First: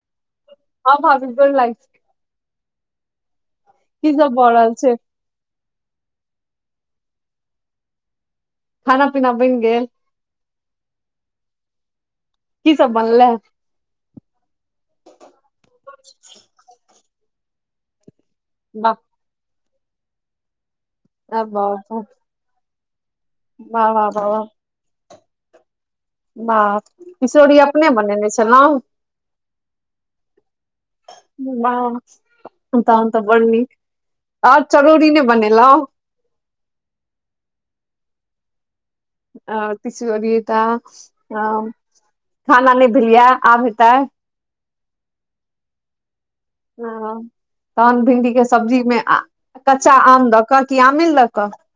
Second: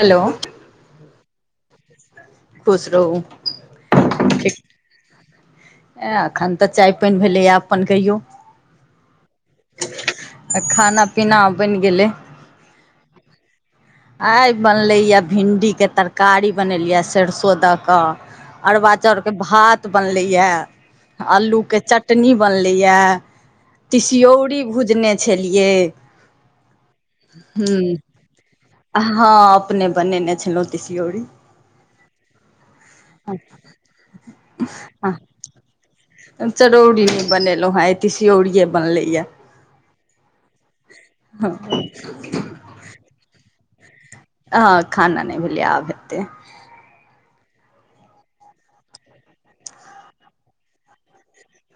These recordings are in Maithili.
हेलो ह भाभी गौर लागय छी खुसरू की सब भ रहल छै एखन तऽ चाय पानि भेलैए अपन कहियौ खाना पीना बन गेल आ खाना पीना बनि गेलैय की सब बनलै आइ बनलैए भिंडीके तरकारी बनेलियए सरसो दऽ कऽ अरवा वाह चाउर के भात बनले ये वाह अलू के चटनी बनले ैया वाह वाह तसौरी भुजने छलियै बाह किशोरी ह अपने बनेने छलहुँ हँ अपने बनेने छलौ तीसीयोरी वाह तऽ ओ त बढ़नी आ चरौरी नहि बनेलों चरौरी नए बनेलो है अऐ तीसिऔरीे बनले अय पछ बिय तऽ अ खाना नहि भेलियै आब हेतैय ह खाना नहि भेलै आब हेतैय ह तहन भिंडी के सब्जीमे कच्चा आम दऽ कऽ क आम मिललक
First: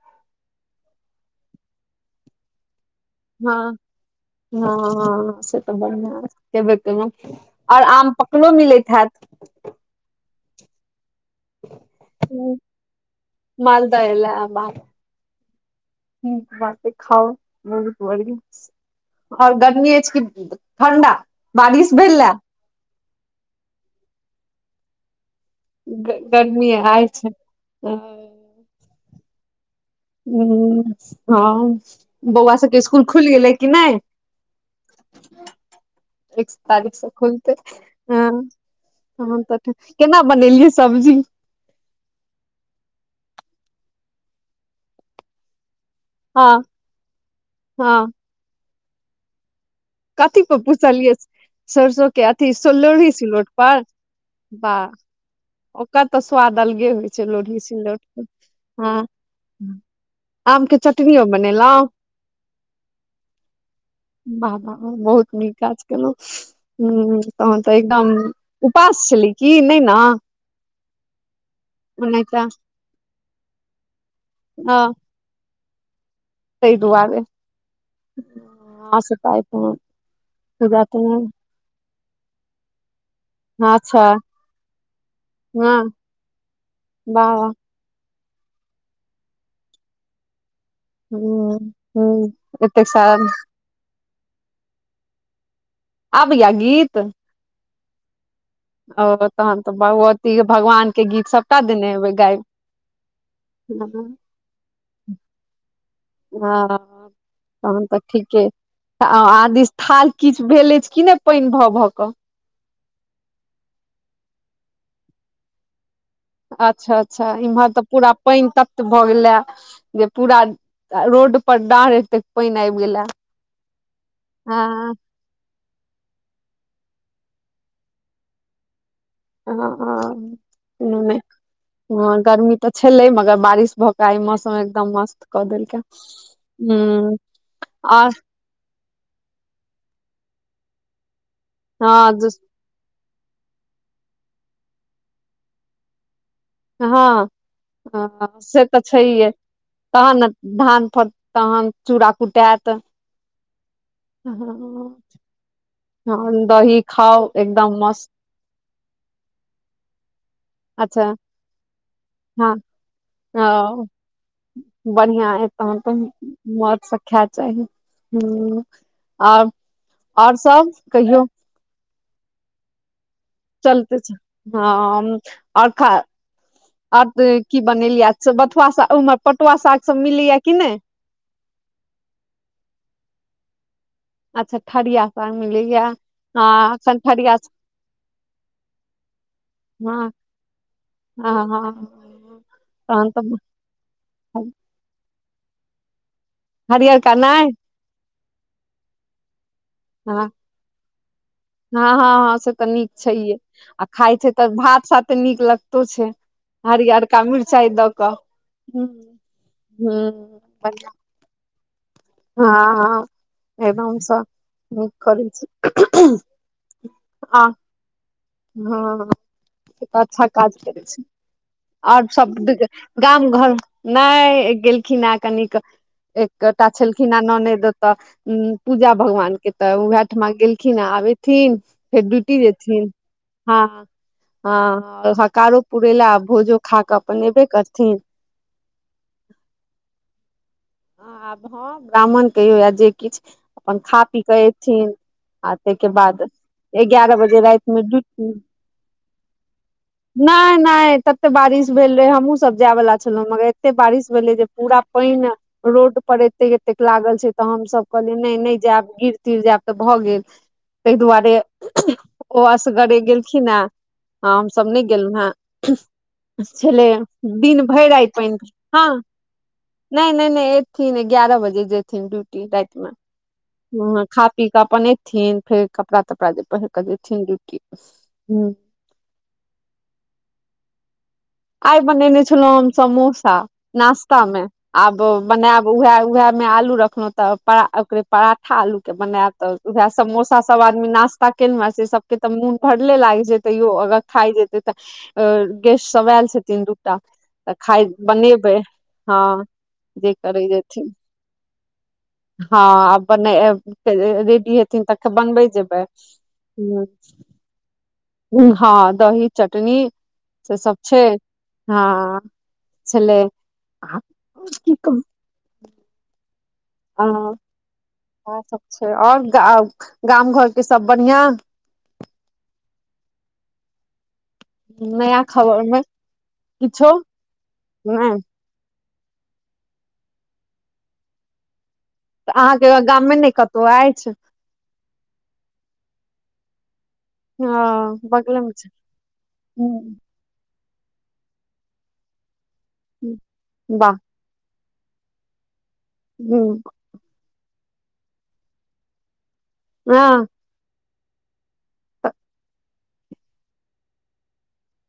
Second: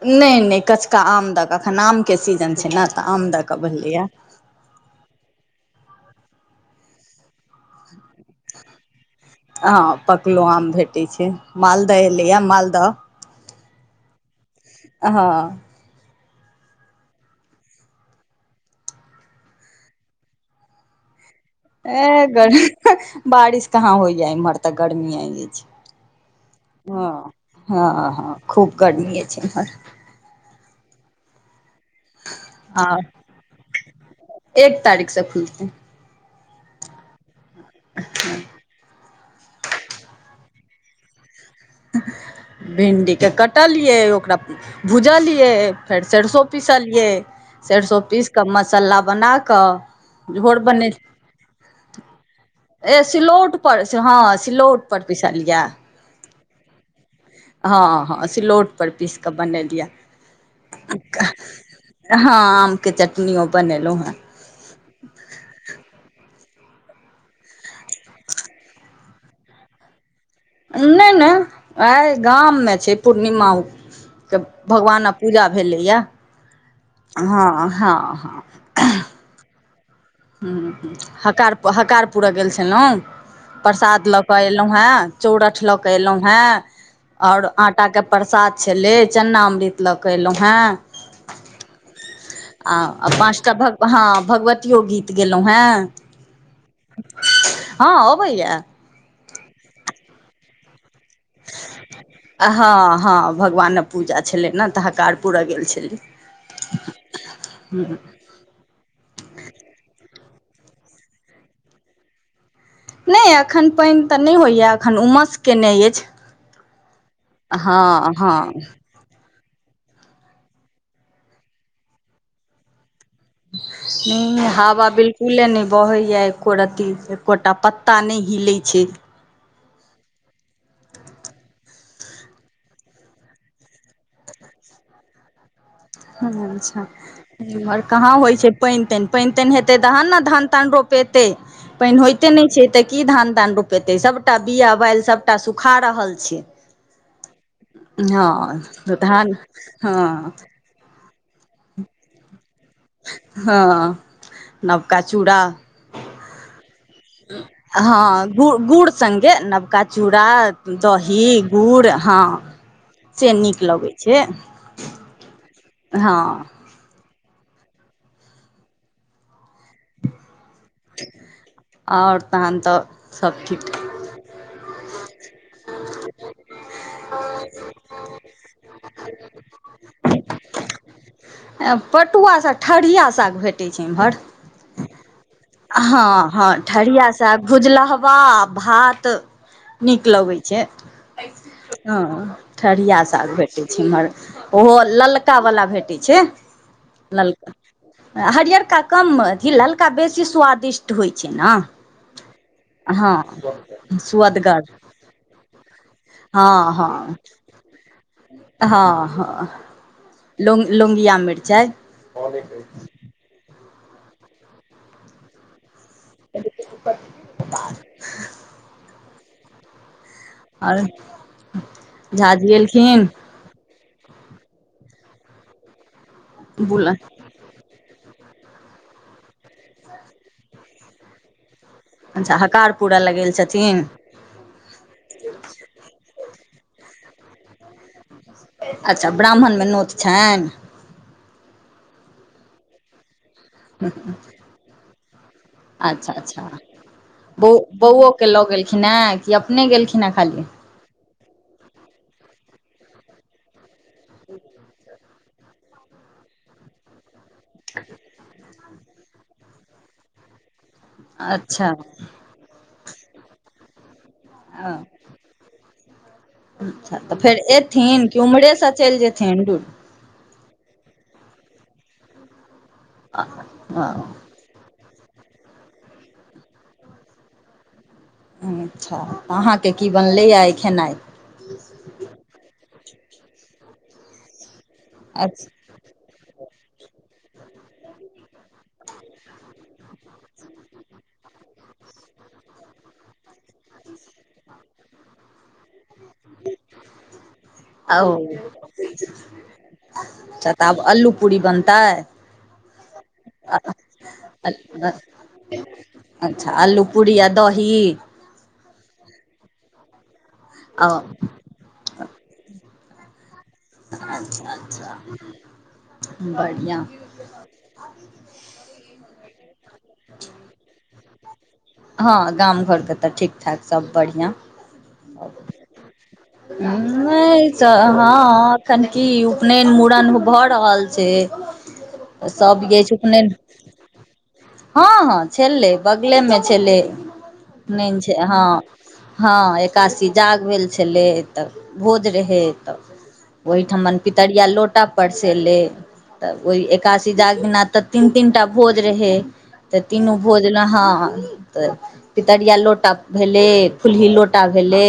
नहि नहि कचका आम दऽक एखन आमके सीजन छै ने तऽ आम दऽ हँ कऽ बनलैए हँ ह से तऽ बनआ जेबे कलहुँ आओर आम पकलो मिलैत हैत हँ पकलो आम भेट क छै मालदह एलैए मालदह मालदह हँ ह बे खाउ म आओर गर्मी अछि कि ठण्डा बारिश ह भेलए ग बारिश कहाँ होइय इम्हर तक गर्मी गर्मी आ आइ छै हँ हँ हँ खूब गर्मी छै मरा ह हँ बौआ सबके आ स्सकुल खुलि गेलै कि नहि एक तारीखसँ खुलतै एकस तारीख से खुलते ह तन तऽ केना बनेलियै सब्जी भिंडीके कटलियै ओकरा भुजलियै फेर सरसो हँ पीसलियै सरसो पीस कऽ मसालला बनाकऽ कथिक पुछलिये से सरसो क आथि सेहो ए लोरही सिलौट पर हँ बाह सिलौट पर पिसलियै ओकर तऽ स्वाद अलगे होइ छै लोढ़ी हँ सिललौटके हँ सिलौट पर हँ पीस कऽ बनेलियै आमके चटनीओ बनेल ब हँ आम के चटनियो बनेलहुँ हेँ बहुत नीक काज केलहु ह तहन तऽ एकदम उपास छलै कि नहि ने नहिन नहि आइ ओनाहिते गाममे छै पूर्णिमाके हँ भगवानक पूजा भेलैए ताहि दुआरे हँ हँ से तऽ आइ हँ ह ह पूजा तूजा ह हकार हकार पुरा गेल छलहुँ हँ, अच्छा प्रसाद लऽ केऽ एलहुँ हेँ चौरठ लऽ हँ के एलहुँ हेँ वाह ओर वाह आटा के प्रसाद छलैय चन्नामृत लग क एलहुॅं हेँ आ ह ह एतेक सारा पाँचटा हँ भगवतियो गीत गेलहुं हे आबैया गीत हँ ह भैया ओओ त त भगवत भगवान के गीत सबटा देने हेबै गायब हँ हँ भगवानक पूजा छलै ने तऽ हकार पुररा गेल छलिय ह तहन तऽ ठीके आदिस थाल किछु भेल अछि कि नै पाइन भऽ भऽ कऽ नइ एखन पाइन तऽ नइ होइए एखन उमस केने अछि अच्छा अच्छा इमहर तऽ पूरा हँ हँ पाइन तत भऽ गेले जे पूरा रोड पर डाँढ़ एते पाइन आइब गेला नइ नइ हव बिलकुले नइ बहैए एको रत्ती एकोटा पत्ता नै हिलै छै ह ह मू ने हँ गर्मी तऽ छलै मगर बारिश भऽ क आइ मौसम एकदम मस्त कऽ देलकै हूँ अच्छह इम्हर आ कहाँ होइ छै पाइन ताइन पाइन ताइन हेते तहन न धान तान रोपेते पाइन हँ होयते नइ छै त की धान तान रोपेते सबटा बिया बैल सबटा सुखा रहल छै हँ हँ से तऽ छैइहे धान हँ तहन न धान फट तहन चूड़ा कुटात हँ नवका हँ चूड़ा दही खाउ एकदम मस्त हँ गु गुड़ संगे नबका चूड़ा अच्छा दही गुड़ हँ से ह नीक लगै छै बढ़िआ य तहन त हँ मोज सँ खाइब ह आ आओर सब कहियौ आओर तहन तऽ सब ठीक चलते छि हँ आओर खा आ तऽ की बनेलियै अछह बथुआ स ओमहर पटुआ सागसभ मिलै य कि नइ पटुआ सग ठढ़िया साग भेटैत छै इम्हर अच्छा ठरीयाँ साग मिलैया हँ हँ एखन ठरिया ठरियाँ भुजलहबा भात नीक हँ लगै छै हँ हँ ठरिया तहन साग तऽ भेटै छै इमहर ओहो ललका बला भेटै छै हरियरका नय ललका हरियरका कम अथि लल्का बेसी हँ स्वादिष्ट होइत हँ हँ हँ से तऽ नीक छैहे आ खााय छै तऽ सुअदगर भात सात तऽ नीक लगतो छै हँ हरियर हँ का मिरचाइ दऽ कऽ हँ हँ ह लोंग ह लोंगिया मिरचाइ हँ हँ एना कर आ हँ अच्छा काज आओर करै छै आओर झा जी देखियो सब एलखिन गाम घर नहि गेलखिन हँ कनिक एकटा बुल छलखिन हअ ननेद तऽ पूजा भगवान के तऽ उएह ठिमा गेलखिन आ आबेथिन फेर अच्छा ड्यूटी हकार जेथिन पूरा लगेल ह छथिन ह हकारो पुरेल भोजो खा कऽ अपन एबे करथिन अच्छा ब्राह्मण मे नोत छइन आब हँ ब्राह्मण कहियौ य जे किछु अपन खा पी कऽ एथिन आ ताहिके अच्छा बाद अच्छा एगारह बजे बौ राति मे बौओके ड्यूटी लऽ गेलखिन हेँ कि अपने गेलखिन हेँ खाली नय नय तत बारिश भेल रहे हमूँ सब जाय बाला छलँ मगर एते बारिश भेलै जे पूरा पाइन रोड पर एतेक एतेक लागल छै तऽ हमसभ कहलियै नइ नइ जायब गिर तिर जैब तऽ भऽ गेल ताहि दुआरे अच्छा ओ असगरे गेलखिन हे हँ हमसभ नहि गेलहुँ हे छल अच्छा तऽ फेर दिन भरि आय एथिन कि प उम्हरेसँ हँ चलि जेथिन डूर नहि नहि थिन एगारह बजे जेथिन ड्यूटी राति मे व खा पी कऽ अपन एथि थिन फेर कपड़ा तपड़ा जे पहिर कऽ देथिन रुटटी अच्छाऽ अहाँके की बनलैए ई खेनाइ आइ बने छल समोसा नास्तामे आब अच्छा बनायब उएह उएहे मे आलू रखलहु तऽ ओकरे पराठा आलू के बनायब तऽ उएह समोसा सब आदमी नास्ता से सबके तऽ मोन भरले लागे छै तैयो अगर खाय जेते तऽ गेस्ट सब आयल छथिन दूटा तऽ खाय ओ बनेबय हँ जे करै अच्छा तऽ आब जेथिन अल्लू पूरी बनतै हँ आब बना रेडी हेथिन तख अच्छा बनबैये जेबैय आलू पूरी आ दही हँ दही चटनी से सब आ छय छय अच्छा बढ ह इएह सब छै और ग गाम घर के सब बढ़िआं हँ गाम घरके तऽ ठीक ठाक सब बढ़ियां नया खबर मे किछो नहि त नहि हँ एखन की उपनयन मुड़न भऽ रहल छै तऽ सब अहाँके गेलछय गाममे उपनयन नहि कतहु अछि हँ हँ छलै बगले मे छलै हँ उपनयन छै हँ बगलेमे छै हँ हूँ, एकादसी जाग भेल छलै तऽ भोज रहै तऽ हूँ, वाह ओहिठमन पितरिया लो टा परसेले तब हूँ, ओहि एकादसी जाग दिना तऽ तीन तीनटा भोज रहे तऽ तीनू हँ भोज ल हँ तऽ पितरिया लोटा भेलै फुल्ही लोटा भेलै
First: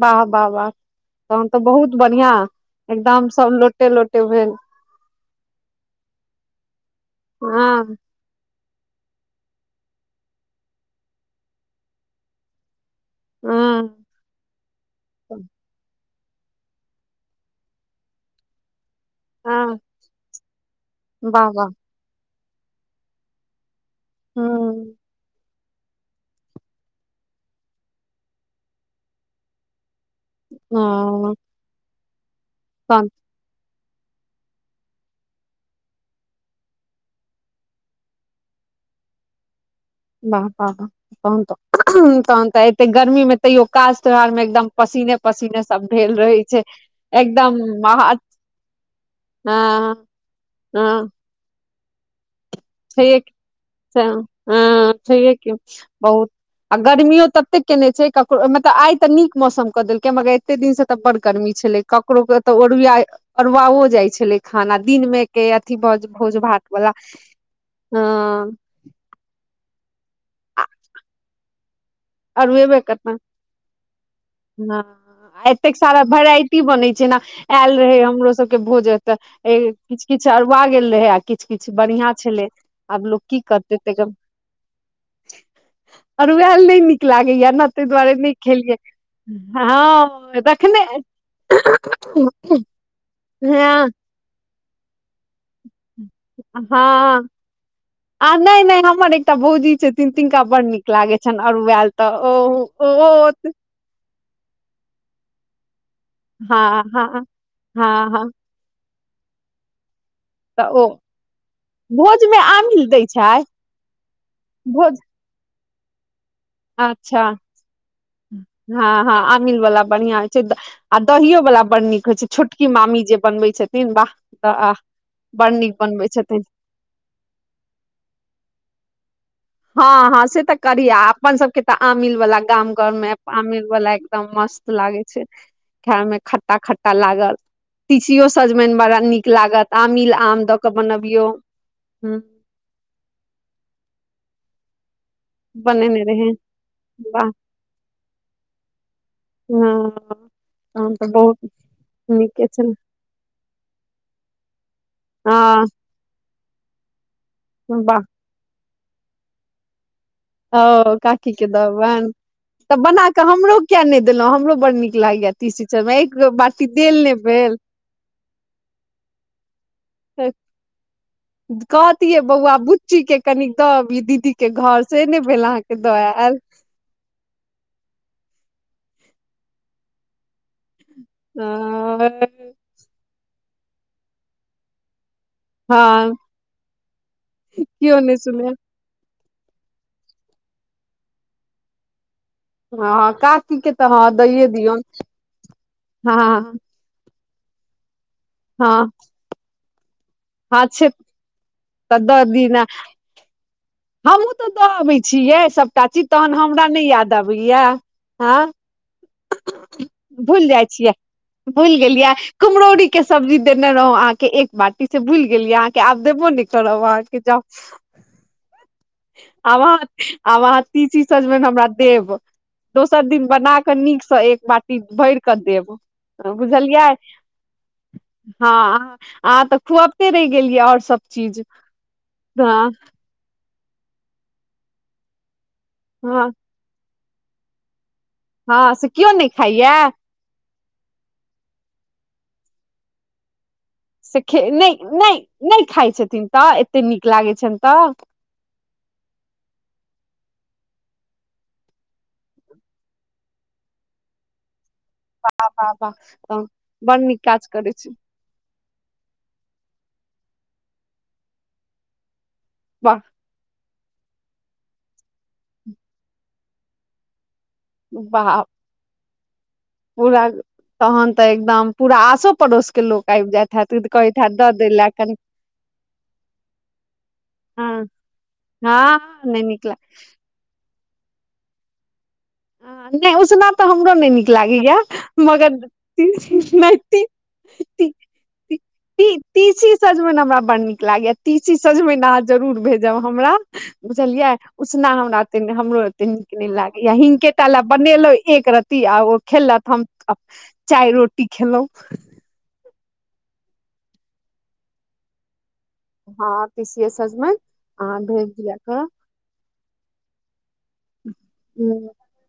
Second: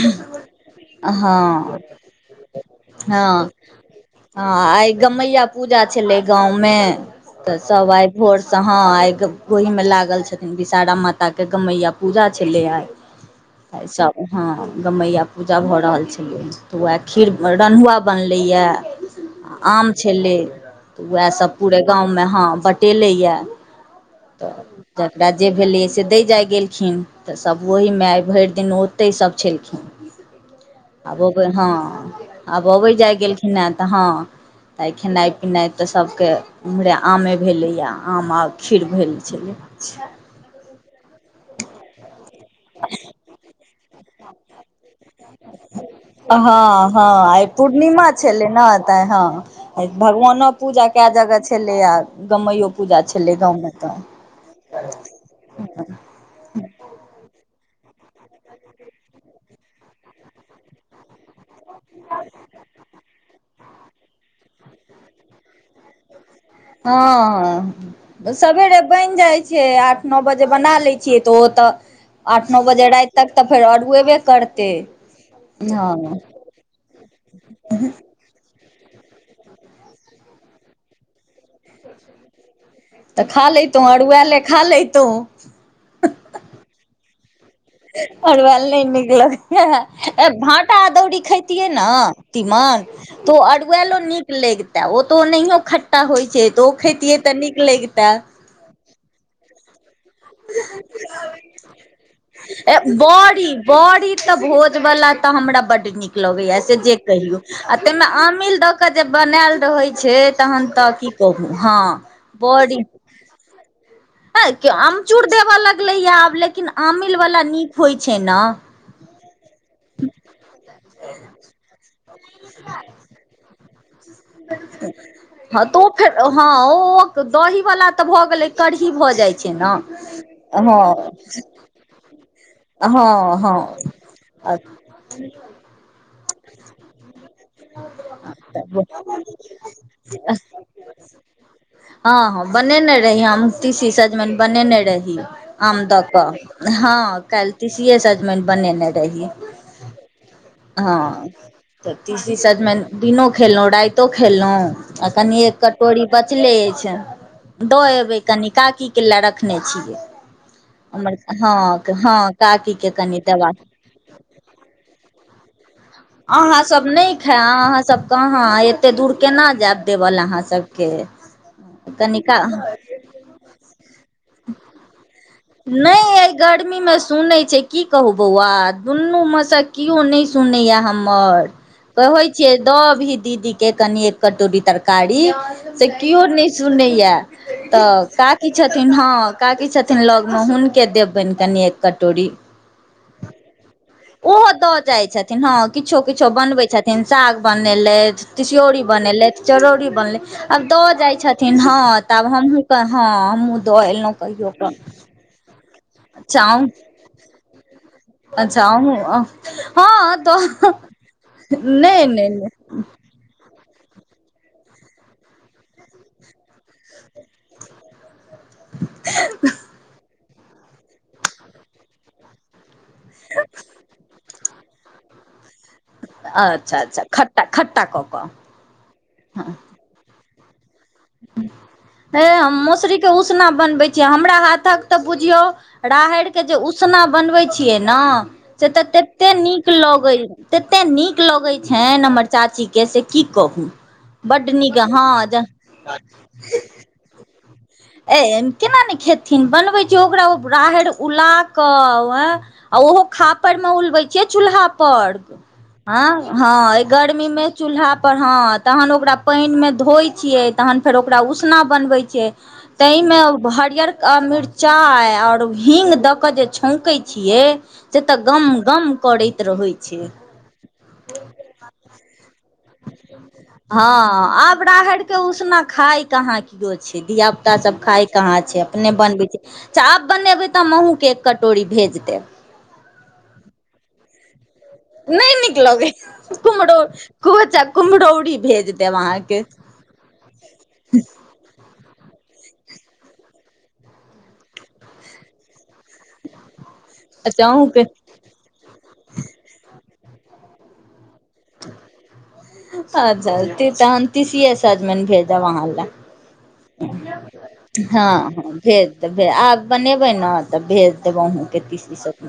वाह वाह वाह तहन तऽ हँ बहुत बढ़िआं एकदम हँ सब लोटे लोटे भेल हँ आइ गमैया पूजा छले गांव में तऽ सब हँ आइ भोर स हां आई ओहि में लागल छथिन विषहरा माताके गमैया पूजा छलै आइ हँ सब हँ गमैया पूजा भऽ रहल छै तऽ उएह खीर रन्हुआ बनलैए आ हँ आम छलै तऽ वाह उएहसभ वाह पूरे गाँवमे हँ बटेलैए ह तऽ जकरा जे भेलै से दै जाइ गेलखिन तऽ सभ ओहिमे आई भरि दिन ओतहि सभ छलखिन आब ह अयबै हँ आब अबै तहन जाय गेलखिन ऐ तऽ हँ तऽ खेनाइ पिनाइ तऽ सभके ओम्हरे आमे भेलैए आम आ खीर भेल छलै बाह बा तहन त तहन तऽ एते गर्मी मे तैयो काज त्योहार मे एकदम पसीने पसीने सब भेल रहे छै एक आई पुर्णिमा छलै न तै हं आई भगवानो पूजा कै जगह छलै लैआ छैये कि ह छैये कि बहुत आ गर्मीओ ततेक केने छै ककरो मतलब आइ तऽ नीक मौसम क देलकै मगर एते दिन से तऽ बड़ गर्मी छलै ककरो के त ओर ओरवाओ जाइ छलै खाना दिन मे के अथी भऽ भोज भात बला हँ सबेरे बनि जाइत छै आठ नौ बजे बना लै छियै तऽ ओ तऽ आठ नौ बजे राति तक त फेर औरुएवे ह एतेक सारा वेराइटी बनैत छै न आयल रहे हमरो सब के भोज ए तऽ किछु किछु अरुवा गेल रहै आ किछु किछु बढ़िया छलै आब लोक तऽ की खा करते लैतहुँ तैक अरुआएले खा लैतहुँ अरुवैल नहि नीक लागएयै अरुवैल नहि नीक लगैयै ऐ हँ भाटा रखने अदौरी खैतियै न तीमन तो हँ अरुवैलो नीक लगिते तऽ ओ नहियो खट्टा होइ छै तऽ ओ खेैतियै हँ तऽ नीक लगते तीन दिनका बड नीक लागै छनि अरुआयल तऽ ओ ओओत बड़ी बड़ी तऽ भोज वला तऽ हमरा बड्ड नीक लगएयै से हँ जे हँ कहियो आ तै मे हँ हँ आमिल दऽ के जे बनायल रहय छै तहन तऽ की कहू हँ भोजमे बरी आमिल दै छै है के भोज आमचूर देबऽ लगलै यै आब लेकिन आमिल अच्छा वला नीक होइ छै ने हँ हँ आमिल बला बढ़ियाँ होइ छै आ दहि बला बड नीक होइ छै छोटकी मामी जे बनबै छथि हँ तो बनबै फेर छथिन ह ओ दही वला तऽ भऽ गेलै कढ़ही भऽ जाइ छै ने हँ हँ से तऽ करीया हँ अपन सबके तऽ आमिल वला गाम घर मे आमिल हँ वला एकदम मस्त मस्त लागै छै खाय में खट्टा खट्टा लागल तिसियो सजमइन बड़ा नीक लागत आमिल हँ आम दऽ कऽ बनबियो हँ हँ बनेने रहि हम तीसी सजमयन बनेने रहि आम बनेने दऽ रहे कऽ हँ काल्हि तीसिये सजमयन बनेने रही ह्म हँ तऽ तीसी छल सजमयन दिनो खेलौ राइतो खेलौ आ हँ कनि एक कटोरी बचले अछि दऽ वाह एबै कनि काकी केला रखने छियै और हमर काकी के हँ दबैन हँ तऽ काकीके बना कनि के देबाक हमरो किया नहि देलौ हमरो बड्ड नीक लागै तीसी सजमयन एक अहाँ बाटी सब देल नहि खायब भेल अहाँ सब कहाँ एते दूर केना जायब देवलए अहाँ सबके कहतियै बौआ कनिका बुच्ची के कनी दऽ अबहि दीदी के घर से नहि भेल अहाँके दऽ नहि अइ आयल गर्मी मे सुनै छै की कहू बौआ दुनू मे से केओ नहि सुनैया हमर आओर कहै छियै दऽ अबहि दीदी के कनि एक कटोरी तरकारी से हँ केओ नहि सुनैया केओ तऽ नहि सुने काकी छथिन हँ काकी छथिन लग म हुन के देबैन कनि एक कटोरी हँ काकी के तऽ हँ दैये ओहो दऽ दियौन जाइ छथिन हँ किछो हँ किछो बनबै छथिन साग बनेलैथ तिस्योरी हँ बनेलैथ चरौरी बनले हँ आब छै दऽ जाइ छथिन हँ तऽ दऽ आब दी ने हमहूँके हँ हमहूँ दऽ एलौ कहियो क चाची तहन हमरा नहि याद अबैया हँ अच्छा अहुँ हँ त भुइल गेलियै कुम्हरौरी के सब्जी देने रहौ अहाँके एक बाटी से भुइल गेलियै अहाँके आब देबो नहि करब अहाँके जाउ आब अहाँ आब अहाँ तीसी सजमैन हमरा देब दोसर दिन बना कऽ नीकसँ एक बाटी भरि कऽ देब अच्छा बुझलियै अच्छा खट्टा खट्टा कऽ कऽ हँ अहाँ अहाँ हँ तऽ खुअबते रहि गेलियै आओर सब चीज हे हम हँ मोसरी के उसना बनबै छियै हमरा हाथक तऽ बुझियौ राहड़ हँ के जे उसना बनबै छियै न से हँ तऽ केओ नहि तते खाइया नीक लगै तते नीक लगै छनि हमर चाचीके से की कहू सेेखे बड्ड नीक नहि नहि हँ नहि खाइ छथिन तऽ एते नीक लागै छनि तऽ ए केना नहि खेथिन बनबै छियै ओकरा राहैर उलाकऽ आ ओहो खापैरमे उलबै छियै चूल्हा पर वाह हँ वाह हँ अइ बड़ नीक गर्मी मे काज करै चूल्हा छी पर हँ तहन ओकरा पइन मे धोइ छियै तहन फेर ओकरा उसना बनबै छियै वाह तैमे हरियर आ मिर्चाइ और हिंग दऽ कऽ जे छौकै छियै जे तऽ वाह गम गम करैत रहै छै पूरा तहन तऽ एकदम पूरा आसो पड़ोस के लोक आबि जाइत हैत हँ कहैत हैत दऽ आब दै लए राहैइर कनि के उसना खाय कहाँ किओ छै धिया पुता हँ सब खाय कहाँ छै अपने हँ बनबै छी नहि नीक लाग अच्छा आब बनेबै तऽ हम के एक कटोरी भेज देब नहि ओ सुनाब तऽ हमरो न नीक ल नहि मगर नीक लगै कुम्हरो कोचा कुम्हरौरी भेज देब ती अहाँके तीसी सजमनि हमरा बड़ड नीक लागे या तीसी सजमनि जरूर भेज हमरा बुझलिये उसना हमरा हमरो एे नीक लाग या अच्छा हिकेटा ले अहूँके बनेलो एक रतीी आ ओ खेलत हम चाय रोटी खेलहुं अचछा तहन तीसीसजम भेजब अहाँ ल हँ तीसीये सजमनि अहाँ हँ भेज ह दिया भेज त आ बनेबै ने तऽ भेज देब हम करब तिसीसजम